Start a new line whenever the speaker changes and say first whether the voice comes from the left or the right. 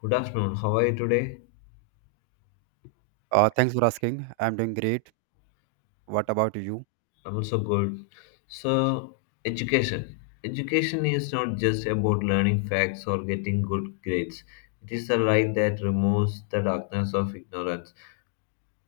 left: Good afternoon. How are you today?
right: Thanks for asking. I'm doing great. What about you?
left: I'm also good. So, education. Education is not just about learning facts or getting good grades. It is the light that removes the darkness of ignorance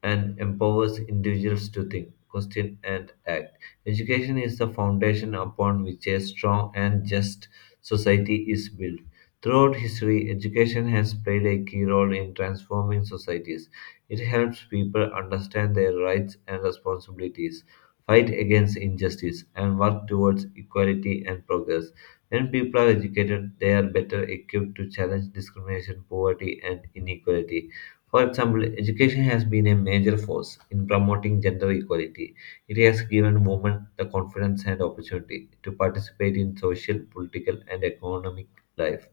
left: and empowers individuals to think, question, and act. Education is the foundation upon which a strong and just society is built. Throughout history, education has played a key role in transforming societies. It helps people understand their rights and responsibilities, fight against injustice, and work towards equality and progress. When people are educated, they are better equipped to challenge discrimination, poverty, and inequality. For example, education has been a major force in promoting gender equality. It has given women the confidence and opportunity to participate in social, political, and economic life.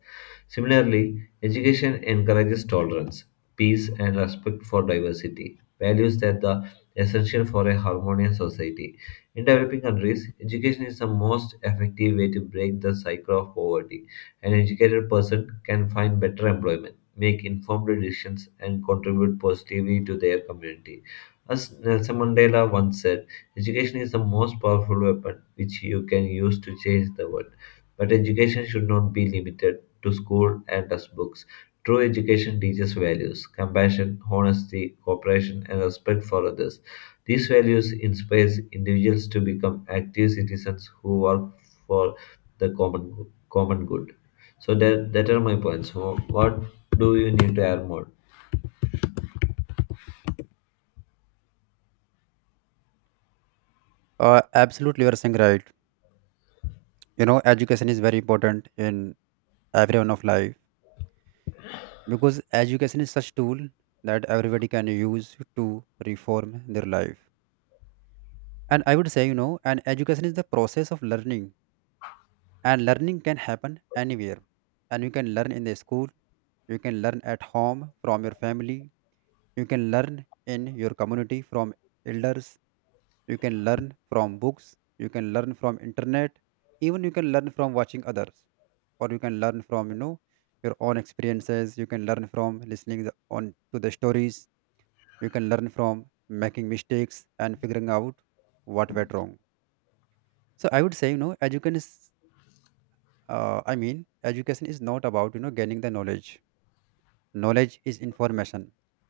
left: Similarly, education encourages tolerance, peace, and respect for diversity, values that are essential for a harmonious society. In developing countries, education is the most effective way to break the cycle of poverty. An educated person can find better employment, make informed decisions, and contribute positively to their community. As Nelson Mandela once said, education is the most powerful weapon which you can use to change the world. But education should not be limited to school and textbooks. True education teaches values, compassion, honesty, cooperation, and respect for others. These values inspire individuals to become active citizens who work for the common good. So that are my points. So what do you need to add more?
right: Absolutely, you are saying right. You know, education is very important in everyone of life because education is such tool that everybody can use to reform their life. And I would say, you know, and education is the process of learning, and learning can happen anywhere. And you can learn in the school, you can learn at home from your family, you can learn in your community from elders, you can learn from books, you can learn from internet, even you can learn from watching others, or you can learn from, your own experiences. You can learn from listening on to the stories, you can learn from making mistakes and figuring out what went wrong. So I would say, education is, I mean, education is not about, gaining the knowledge. Knowledge is information,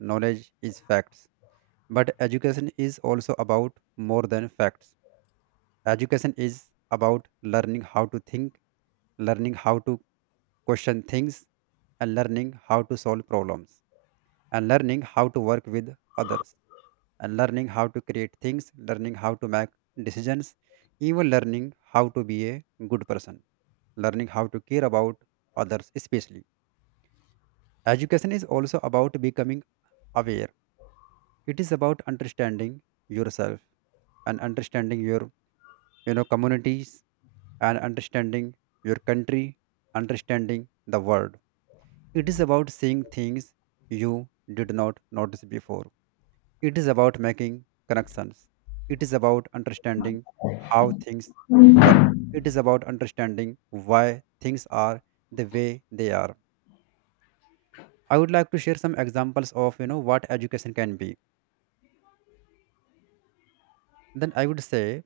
right: knowledge is facts, but education is also about more than facts. Education is about learning how to think, learning how to question things, and learning how to solve problems, and learning how to work with others, and learning how to create things, learning how to make decisions, even learning how to be a good person, learning how to care about others, especially. Education is also about becoming aware, it is about understanding yourself and understanding your, communities, and understanding your country, understanding the world. It is about seeing things you did not notice before, it is about making connections, it is about understanding how things work, it is about understanding why things are the way they are. I would like to share some examples of, what education can be. Then I would say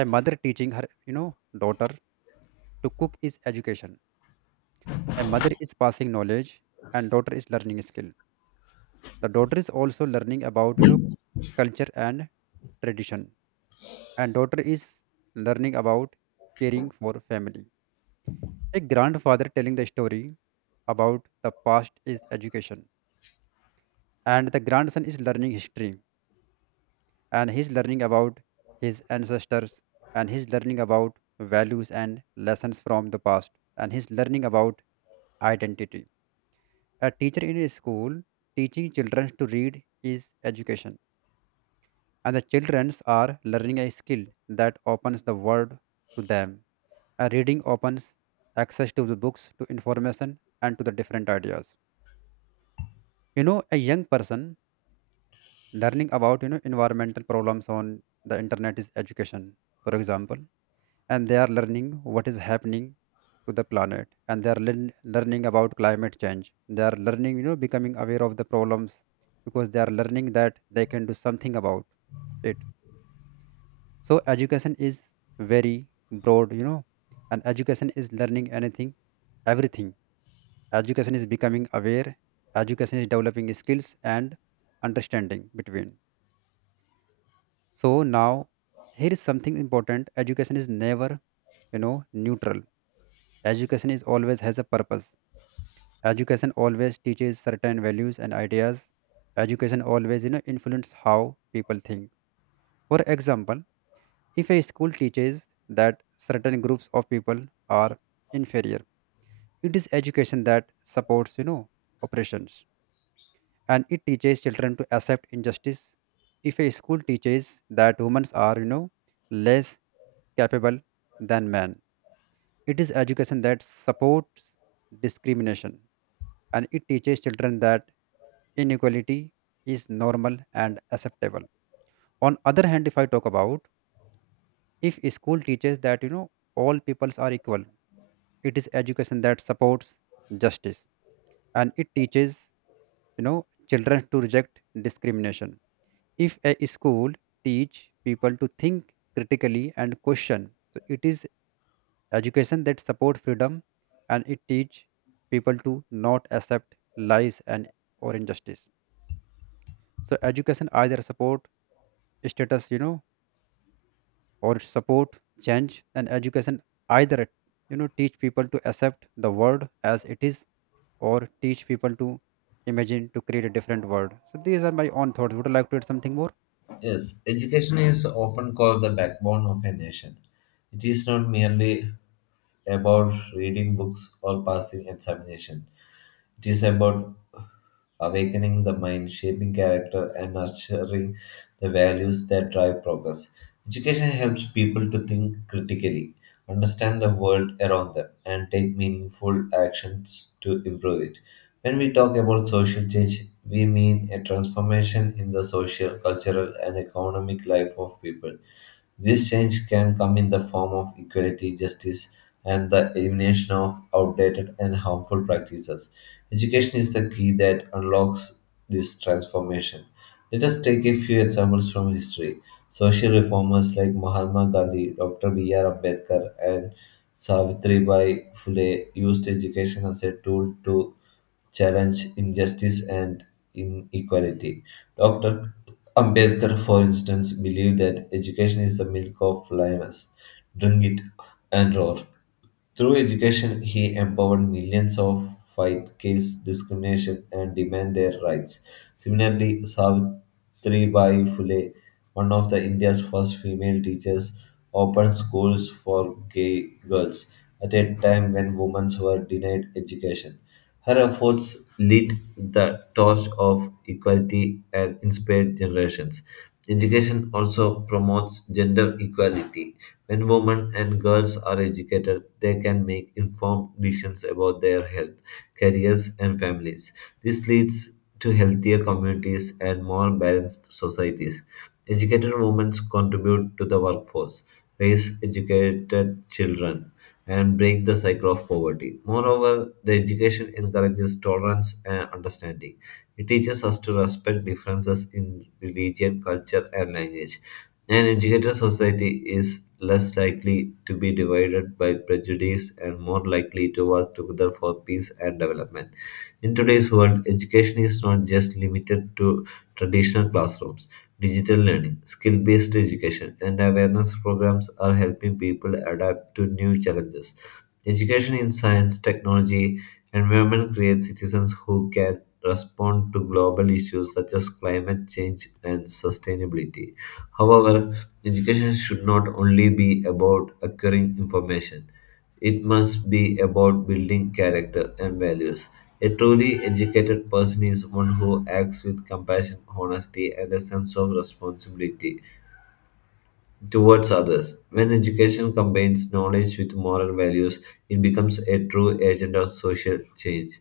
right: a mother teaching her, daughter to cook is education. A mother is passing knowledge and daughter is learning skill. The daughter is also learning about, culture and tradition, and daughter is learning about caring for family. A grandfather telling the story about the past is education, and the grandson is learning history, and he's learning about his ancestors, and he's learning about values and lessons from the past, and he's learning about identity. A teacher in a school teaching children to read is education, and the children are learning a skill that opens the world to them. A reading opens access to the books, to information, and to the different ideas. You know, a young person learning about, environmental problems on the internet is education, for example, and they are learning what is happening to the planet, and they are learning about climate change. They are learning, becoming aware of the problems, because they are learning that they can do something about it. So education is very broad, you know, and education is learning anything, everything. Education is becoming aware, education is developing skills and understanding between. So now here is something important. Education is never, neutral. Education is always has a purpose. Education always teaches certain values and ideas. Education always, you know, influence how people think. For example, if a school teaches that certain groups of people are inferior, it is education that supports, you know, oppressions, and it teaches children to accept injustice. If a school teaches that women are, you know, less capable than men, it is education that supports discrimination, and it teaches children that inequality is normal and acceptable. On other hand, if I talk about if a school teaches that, all peoples are equal, it is education that supports justice, and it teaches, children to reject discrimination. If a school teach people to think critically and question, so it is education that support freedom, and it teach people to not accept lies and or injustice. So education either support status, you know, or support change, and education either, teach people to accept the world as it is, or teach people to imagine to create a different world. So these are my own thoughts. Would you like to add something more?
left: Yes, education is often called the backbone of a nation. It is not merely about reading books or passing examination. It is about awakening the mind, shaping character, and nurturing the values that drive progress. Education helps people to think critically, understand the world around them, and take meaningful actions to improve it. When we talk about social change, we mean a transformation in the social, cultural, and economic life of people. This change can come in the form of equality, justice, and the elimination of outdated and harmful practices. Education is the key that unlocks this transformation. Let us take a few examples from history. Social reformers like Mahatma Gandhi, Dr. B.R. Ambedkar, and Savitribai Phule used education as a tool to challenge injustice and inequality. Dr. Ambedkar, for instance, believed that education is the milk of lions. Drink it and roar. Through education, he empowered millions of fight caste discrimination and demand their rights. Similarly, Savitribai Phule, one of the India's first female teachers, opened schools for gay girls at a time when women were denied education. Her efforts lit the torch of equality and inspired generations. Education also promotes gender equality. When women and girls are educated, they can make informed decisions about their health, careers, and families. This leads to healthier communities and more balanced societies. Educated women contribute to the workforce, raise educated children, and break the cycle of poverty. Moreover, the education encourages tolerance and understanding. It teaches us to respect differences in religion, culture, and language. An educated society is less likely to be divided by prejudice and more likely to work together for peace and development. In today's world, education is not just limited to traditional classrooms. Digital learning, skill based education, and awareness programs are helping people adapt to new challenges. Education in science, technology, environment creates citizens who can respond to global issues such as climate change and sustainability. However, education should not only be about acquiring information, it must be about building character and values. A truly educated person is one who acts with compassion, honesty, and a sense of responsibility towards others. When education combines knowledge with moral values, it becomes a true agent of social change.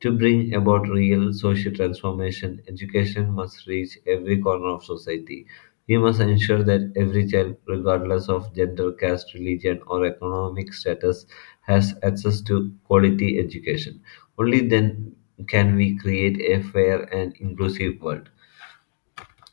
left: To bring about real social transformation, education must reach every corner of society. We must ensure that every child, regardless of gender, caste, religion, or economic status, has access to quality education. Only then can we create a fair and inclusive world.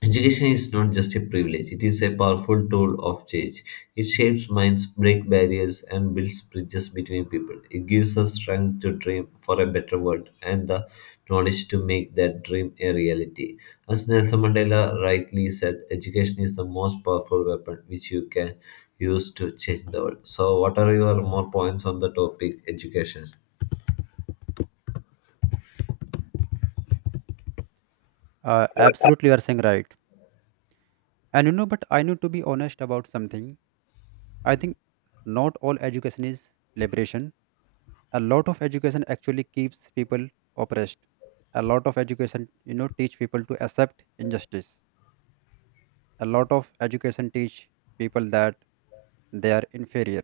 left: Education is not just a privilege, it is a powerful tool of change. It shapes minds, breaks barriers, and builds bridges between people. It gives us strength to dream for a better world and the knowledge to make that dream a reality. As Nelson Mandela rightly said, education is the most powerful weapon which you can use to change the world. So, what are your more points on the topic education?
right: Absolutely, you are saying right. And you know, but I need to be honest about something. I think not all education is liberation. A lot of education actually keeps people oppressed. A lot of education, you know, teach people to accept injustice. A lot of education teach people that they are inferior.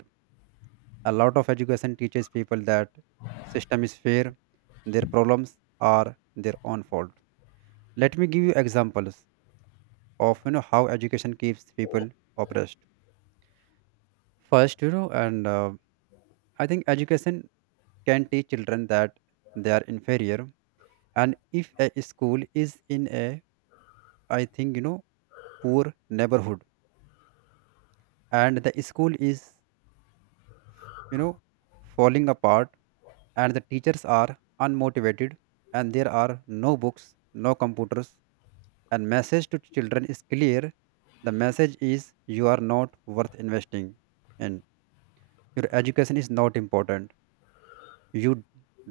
right: A lot of education teaches people that system is fair, their problems are their own fault. Let me give you examples of, how education keeps people oppressed. First, you know and I think education can teach children that they are inferior. And if a school is in a, I think you know poor neighborhood, and the school is, you know falling apart, and the teachers are unmotivated, and there are no books, no computers, and message to children is clear. The message is, you are not worth investing in, your education is not important, you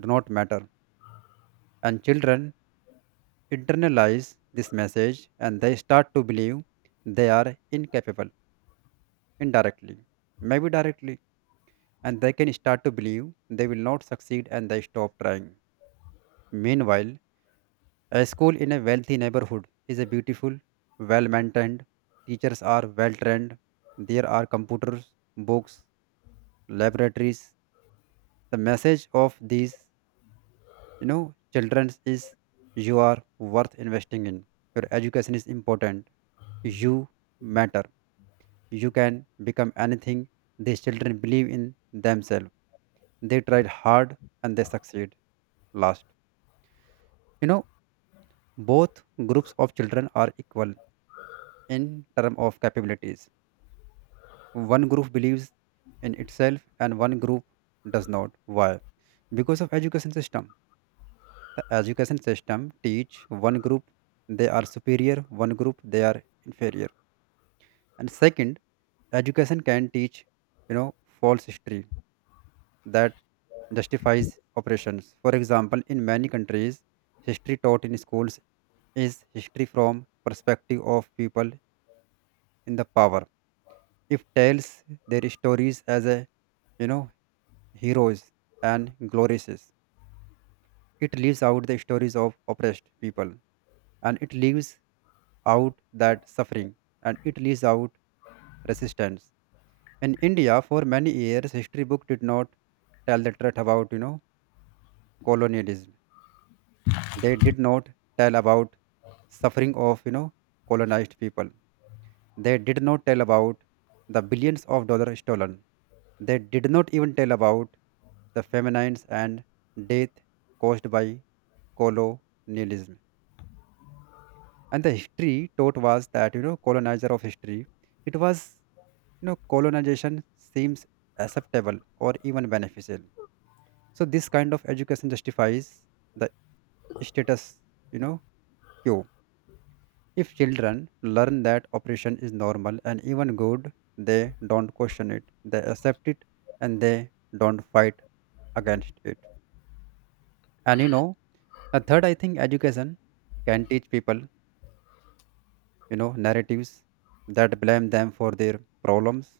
right: do not matter. And children internalize this message, and they start to believe they are incapable, indirectly, maybe directly, and they can start to believe they will not succeed and they stop trying. Meanwhile, a school in a wealthy neighborhood is a beautiful, well maintained. Teachers are well trained. There are computers, books, laboratories. The message of these, you know, children is, you are worth investing in, your education is important, you matter, you can become anything. These children believe in themselves. They tried hard and they succeed. Last, you know, both groups of children are equal in terms of capabilities. One group believes in itself and one group does not. Why? Because of education system. The education system teach one group they are superior, one group they are inferior. And second, education can teach, you know, false history that justifies operations. For example, in many countries, history taught in schools is history from perspective of people in the power. If tells their stories as a, you know heroes and glorious, it leaves out the stories of oppressed people, and it leaves out that suffering, and it leaves out resistance. In India, for many years, history book did not tell the truth about, colonialism. They did not tell about suffering of, colonized people. They did not tell about the billions of dollars stolen. They did not even tell about the feminines and death caused by colonialism. And the history taught was that, you know, colonizer of history, it was, you know, colonization seems acceptable or even beneficial. So this kind of education justifies the status, you know, quo. If children learn that operation is normal and even good, they don't question it. They accept it and they don't fight against it. And you know, a third, I think education can teach people, you know, narratives that blame them for their problems.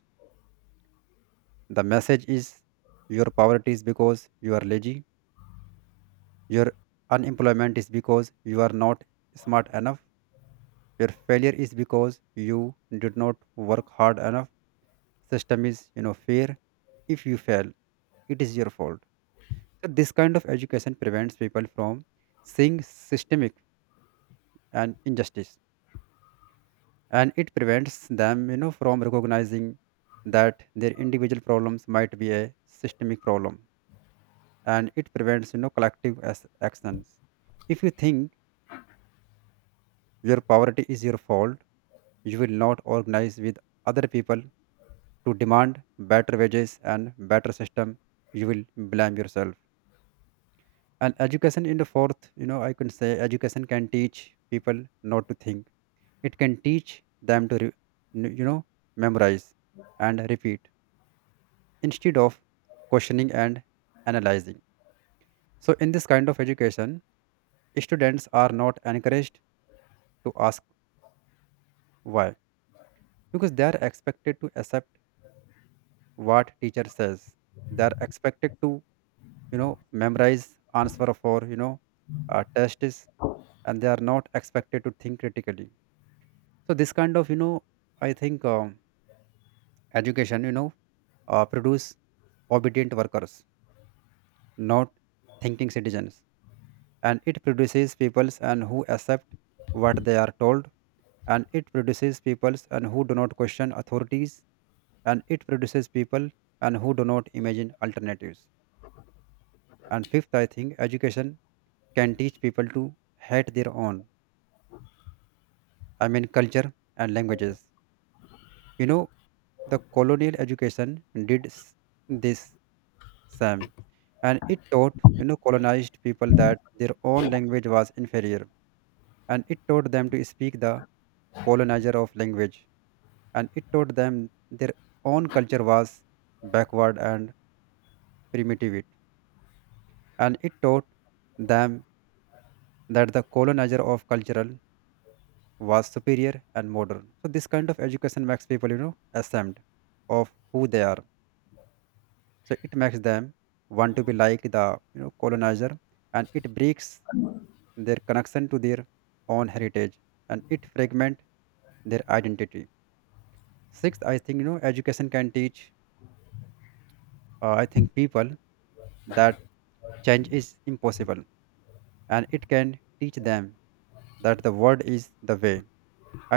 right: The message is, your poverty is because you are lazy, your unemployment is because you are not smart enough, your failure is because you did not work hard enough, system is, fair. If you fail, it is your fault. So this kind of education prevents people from seeing systemic and injustice, and it prevents them, from recognizing that their individual problems might be a systemic problem, and it prevents, collective as actions. If you think your poverty is your fault, you will not organize with other people to demand better wages and better system. You will blame yourself. And education in the fourth, I can say education can teach people not to think. It can teach them to you know memorize and repeat, instead of questioning and analyzing. So in this kind of education, students are not encouraged to ask why, because they are expected to accept what teacher says. They are expected to, you know memorize answer for, tests, and they are not expected to think critically. So this kind of, you know, I think education, produce obedient workers, not thinking citizens, and it produces peoples and who accept what they are told, and it produces peoples and who do not question authorities, and it produces people and who do not imagine alternatives. And fifth, I think education can teach people to hate their own, culture and languages. You know, the colonial education did this Sam, and it taught, colonized people that their own language was inferior, and it taught them to speak the colonizer of language, and it taught them their own culture was backward and primitive, and it taught them that the colonizer of cultural was superior and modern. So this kind of education makes people, ashamed of who they are. So it makes them want to be like the, colonizer, and it breaks their connection to their own heritage, and it fragment their identity. Sixth, I think education can teach, I think people that change is impossible, and it can teach them that the word is the way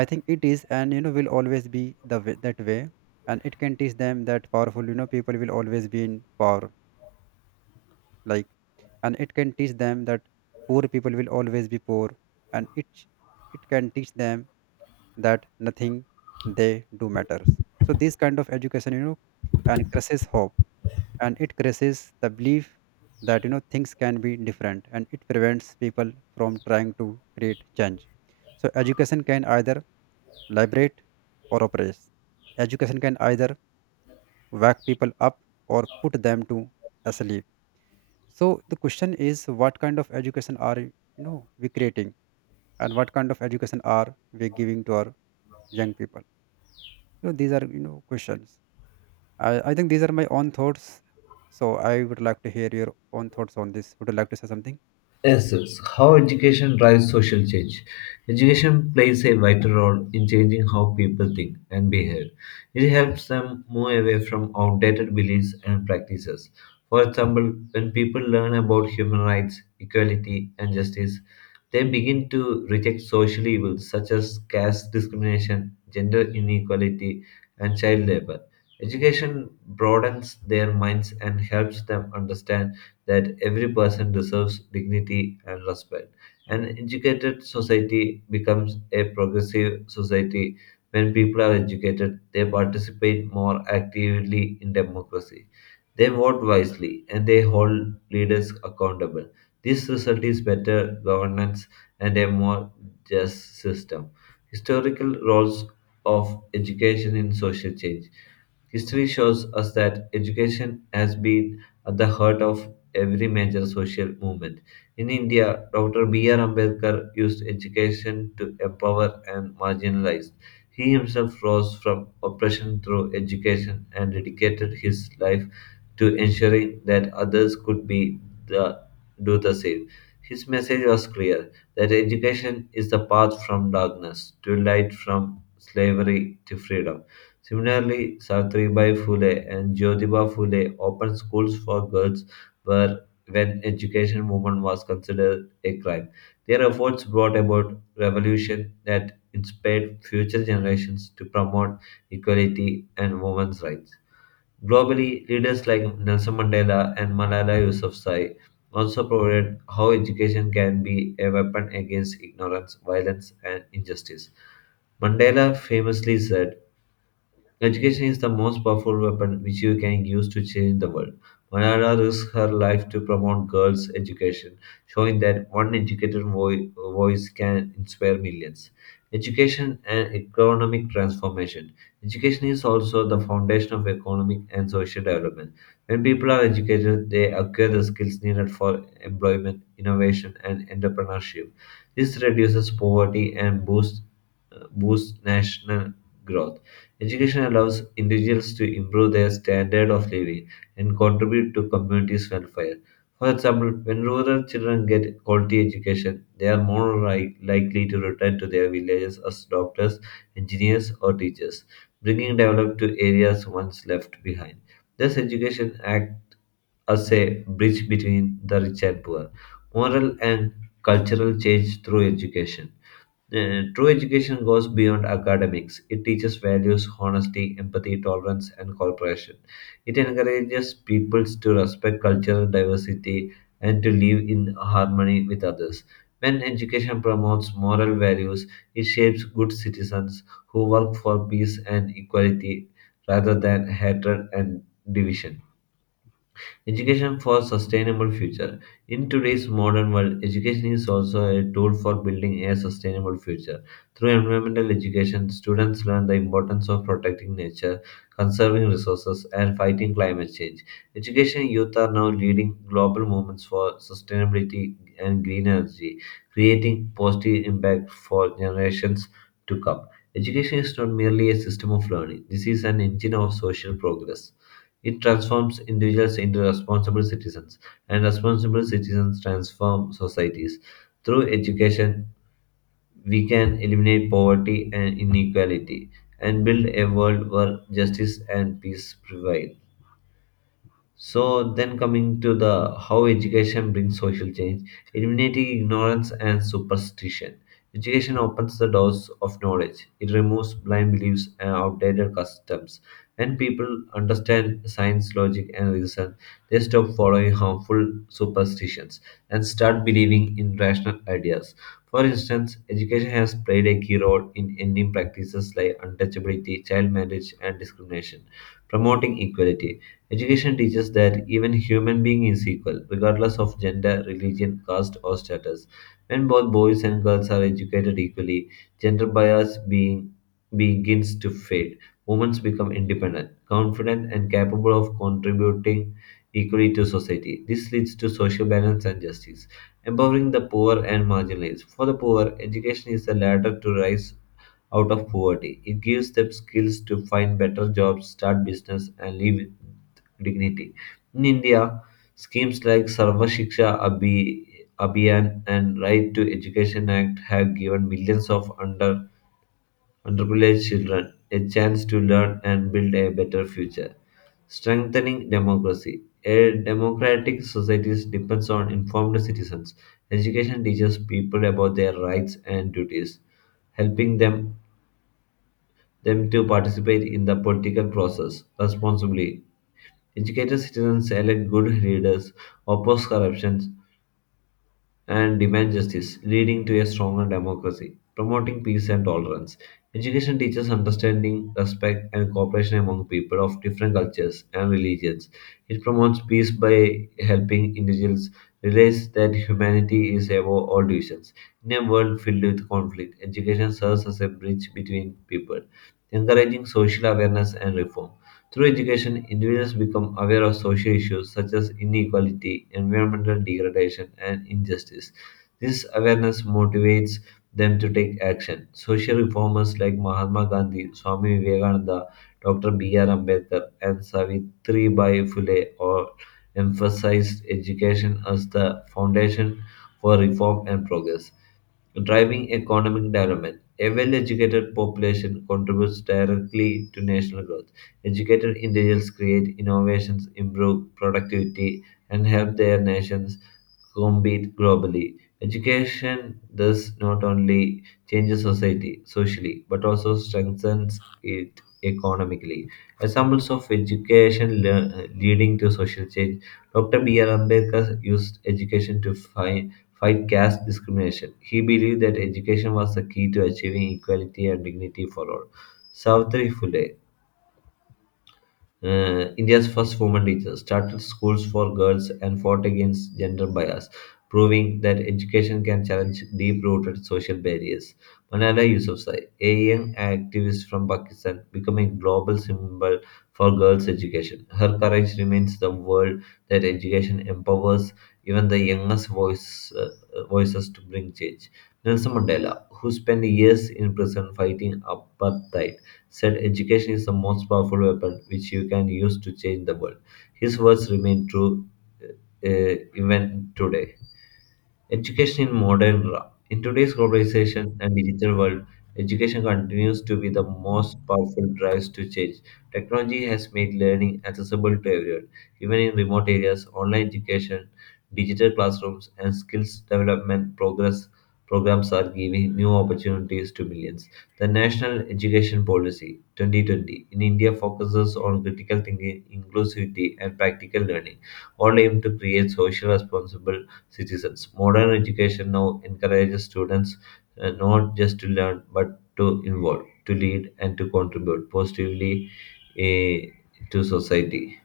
right: I think it is, and, will always be that way. And it can teach them that powerful, people will always be in power, like, and it can teach them that poor people will always be poor, and it can teach them that nothing they do matters. So this kind of education, you know and crushes hope, and it crushes the belief that, things can be different, and it prevents people from trying to create change. So education can either liberate or oppress. Education can either wake people up or put them to asleep. So the question is, what kind of education are we creating, and what kind of education are we giving to our young people? You know, these are, questions. I think these are my own thoughts. So I would like to hear your own thoughts on this. Would you like to say something?
left: Yes, yes. How education drives social change. Education plays a vital role in changing how people think and behave. It helps them move away from outdated beliefs and practices. For example, when people learn about human rights, equality, and justice, they begin to reject social evils such as caste discrimination, gender inequality, and child labor. Education broadens their minds and helps them understand that every person deserves dignity and respect. An educated society becomes a progressive society. When people are educated, they participate more actively in democracy. They vote wisely and they hold leaders accountable. This result is better governance and a more just system. Historical roles of education in social change. History shows us that education has been at the heart of every major social movement. In India, Dr. B.R. Ambedkar used education to empower and marginalize. He himself rose from oppression through education and dedicated his life to ensuring that others could the, do the same. His message was clear that education is the path from darkness to light, from slavery to freedom. Similarly, Savitribai Phule and Jyotiba Phule opened schools for girls were when education movement was considered a crime. Their efforts brought about revolution that inspired future generations to promote equality and women's rights. Globally, leaders like Nelson Mandela and Malala Yousafzai also provided how education can be a weapon against ignorance, violence, and injustice. Mandela famously said, education is the most powerful weapon which you can use to change the world. Malala risked her life to promote girls' education, showing that one educated voice can inspire millions. Education and economic transformation. Education is also the foundation of economic and social development. When people are educated, they acquire the skills needed for employment, innovation, and entrepreneurship. This reduces poverty and boosts national growth. Education allows individuals to improve their standard of living and contribute to communities' welfare. For example, when rural children get quality education, they are more likely to return to their villages as doctors, engineers, or teachers, bringing development to areas once left behind. Thus, education acts as a bridge between the rich and poor, moral and cultural change through education. True education goes beyond academics. It teaches values, honesty, empathy, tolerance, and cooperation. It encourages peoples to respect cultural diversity and to live in harmony with others. When education promotes moral values, it shapes good citizens who work for peace and equality rather than hatred and division. Education for sustainable future. In today's modern world, education is also a tool for building a sustainable future. Through environmental education, students learn the importance of protecting nature, conserving resources, and fighting climate change. Education youth are now leading global movements for sustainability and green energy, creating positive impact for generations to come. Education is not merely a system of learning. This is an engine of social progress. It transforms individuals into responsible citizens, and responsible citizens transform societies. Through education, we can eliminate poverty and inequality and build a world where justice and peace prevail. So then coming to the how education brings social change, eliminating ignorance and superstition. Education opens the doors of knowledge. It removes blind beliefs and outdated customs. When people understand science, logic, and reason, they stop following harmful superstitions and start believing in rational ideas. For instance, education has played a key role in ending practices like untouchability, child marriage, and discrimination, promoting equality. Education teaches that even human being is equal, regardless of gender, religion, caste, or status. When both boys and girls are educated equally, gender bias being begins to fade. Women become independent, confident, and capable of contributing equally to society. This leads to social balance and justice, empowering the poor and marginalized. For the poor, education is the ladder to rise out of poverty. It gives them skills to find better jobs, start business, and live with dignity. In India, schemes like Sarva Shiksha Abhiyan and Right to Education Act have given millions of underprivileged children a chance to learn and build a better future. Strengthening democracy. A democratic society depends on informed citizens. Education teaches people about their rights and duties, helping them to participate in the political process responsibly. Educated citizens elect good leaders, oppose corruption, and demand justice, leading to a stronger democracy, promoting peace and tolerance. Education teaches understanding, respect, and cooperation among people of different cultures and religions. It promotes peace by helping individuals realize that humanity is above all divisions. In a world filled with conflict, education serves as a bridge between people, encouraging social awareness and reform. Through education, individuals become aware of social issues such as inequality, environmental degradation, and injustice. This awareness motivates them to take action. Social reformers like Mahatma Gandhi, Swami Vivekananda, Dr. B.R. Ambedkar, and Savitri Bai Phule all emphasized education as the foundation for reform and progress driving economic development. A well educated population contributes directly to national growth. Educated individuals create innovations, improve productivity, and help their nations compete globally. Education thus not only changes society socially but also strengthens it economically. Examples of education leading to social change. Dr. B.R. Ambedkar used education to fight caste discrimination. He believed that education was the key to achieving equality and dignity for all. Savitri Phule, India's first woman teacher, started schools for girls and fought against gender bias, proving that education can challenge deep rooted social barriers. Malala Yousafzai, a young activist from Pakistan, becoming a global symbol for girls' education. Her courage reminds the world that education empowers even the youngest voices to bring change. Nelson Mandela, who spent years in prison fighting apartheid, said education is the most powerful weapon which you can use to change the world. His words remain true uh, even today. Education in modern era. In today's globalization and digital world, education continues to be the most powerful drives to change. Technology has made learning accessible to everyone, even in remote areas. Online education, digital classrooms, and skills development progress programs are giving new opportunities to millions. The National Education Policy 2020 in India focuses on critical thinking, inclusivity, and practical learning, all aimed to create social responsible citizens. Modern education now encourages students not just to learn but to involve, to lead, and to contribute positively, eh, to society.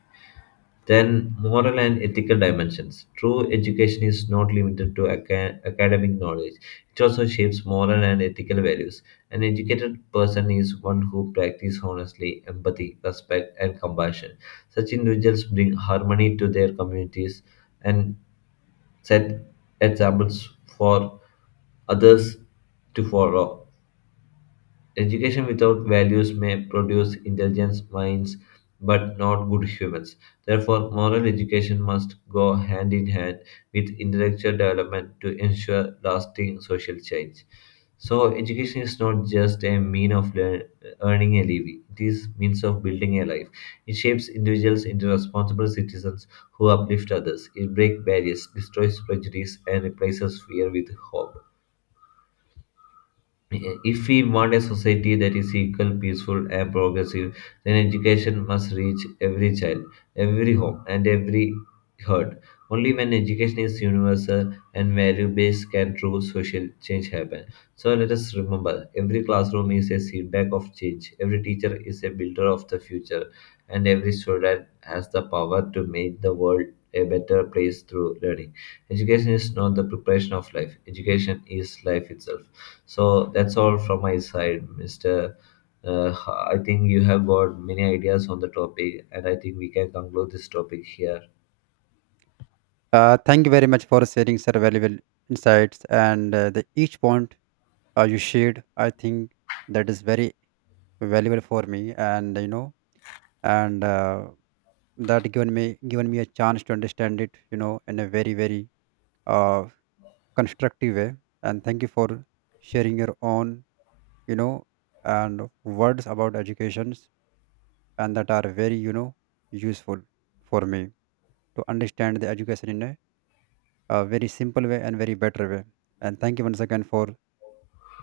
left: Then, moral and ethical dimensions. True education is not limited to academic knowledge, it also shapes moral and ethical values. An educated person is one who practices honestly empathy, respect, and compassion. Such individuals bring harmony to their communities and set examples for others to follow. Education without values may produce intelligent minds but not good humans. Therefore, moral education must go hand in hand with intellectual development to ensure lasting social change. So, education is not just a mean of earning a living, it is means of building a life. It shapes individuals into responsible citizens who uplift others. It breaks barriers, destroys prejudice, and replaces fear with hope. If we want a society that is equal, peaceful, and progressive, then education must reach every child, every home, and every heart. Only when education is universal and value based can true social change happen. So let us remember every classroom is a seedbag of change, every teacher is a builder of the future, and every student has the power to make the world a better place through learning. Education is not the preparation of life, education is life itself. So that's all from my side, Mr. Uh, I think you have got many ideas on the topic, and I think we can conclude this topic here.
right: Thank you very much for sharing such valuable insights, and the each point you shared. I think that is very valuable for me, and and uh, that given me a chance to understand it. You know, in a very very uh, constructive way, and thank you for sharing your own, you know and words about educations, and that are very, useful for me to understand the education in a, very simple way and very better way. And thank you once again for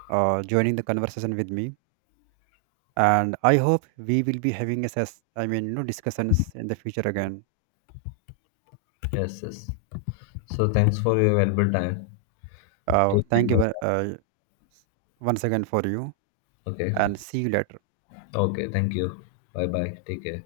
right: joining the conversation with me, and I hope we will be having a discussions in the future again.
left: Yes, yes. So thanks for your valuable time. Take care.
right: Thank you,
left: Bye.
right: once again for you,
left: Okay.
right: and see you later.
left: Okay. Thank you. Bye bye. Take care.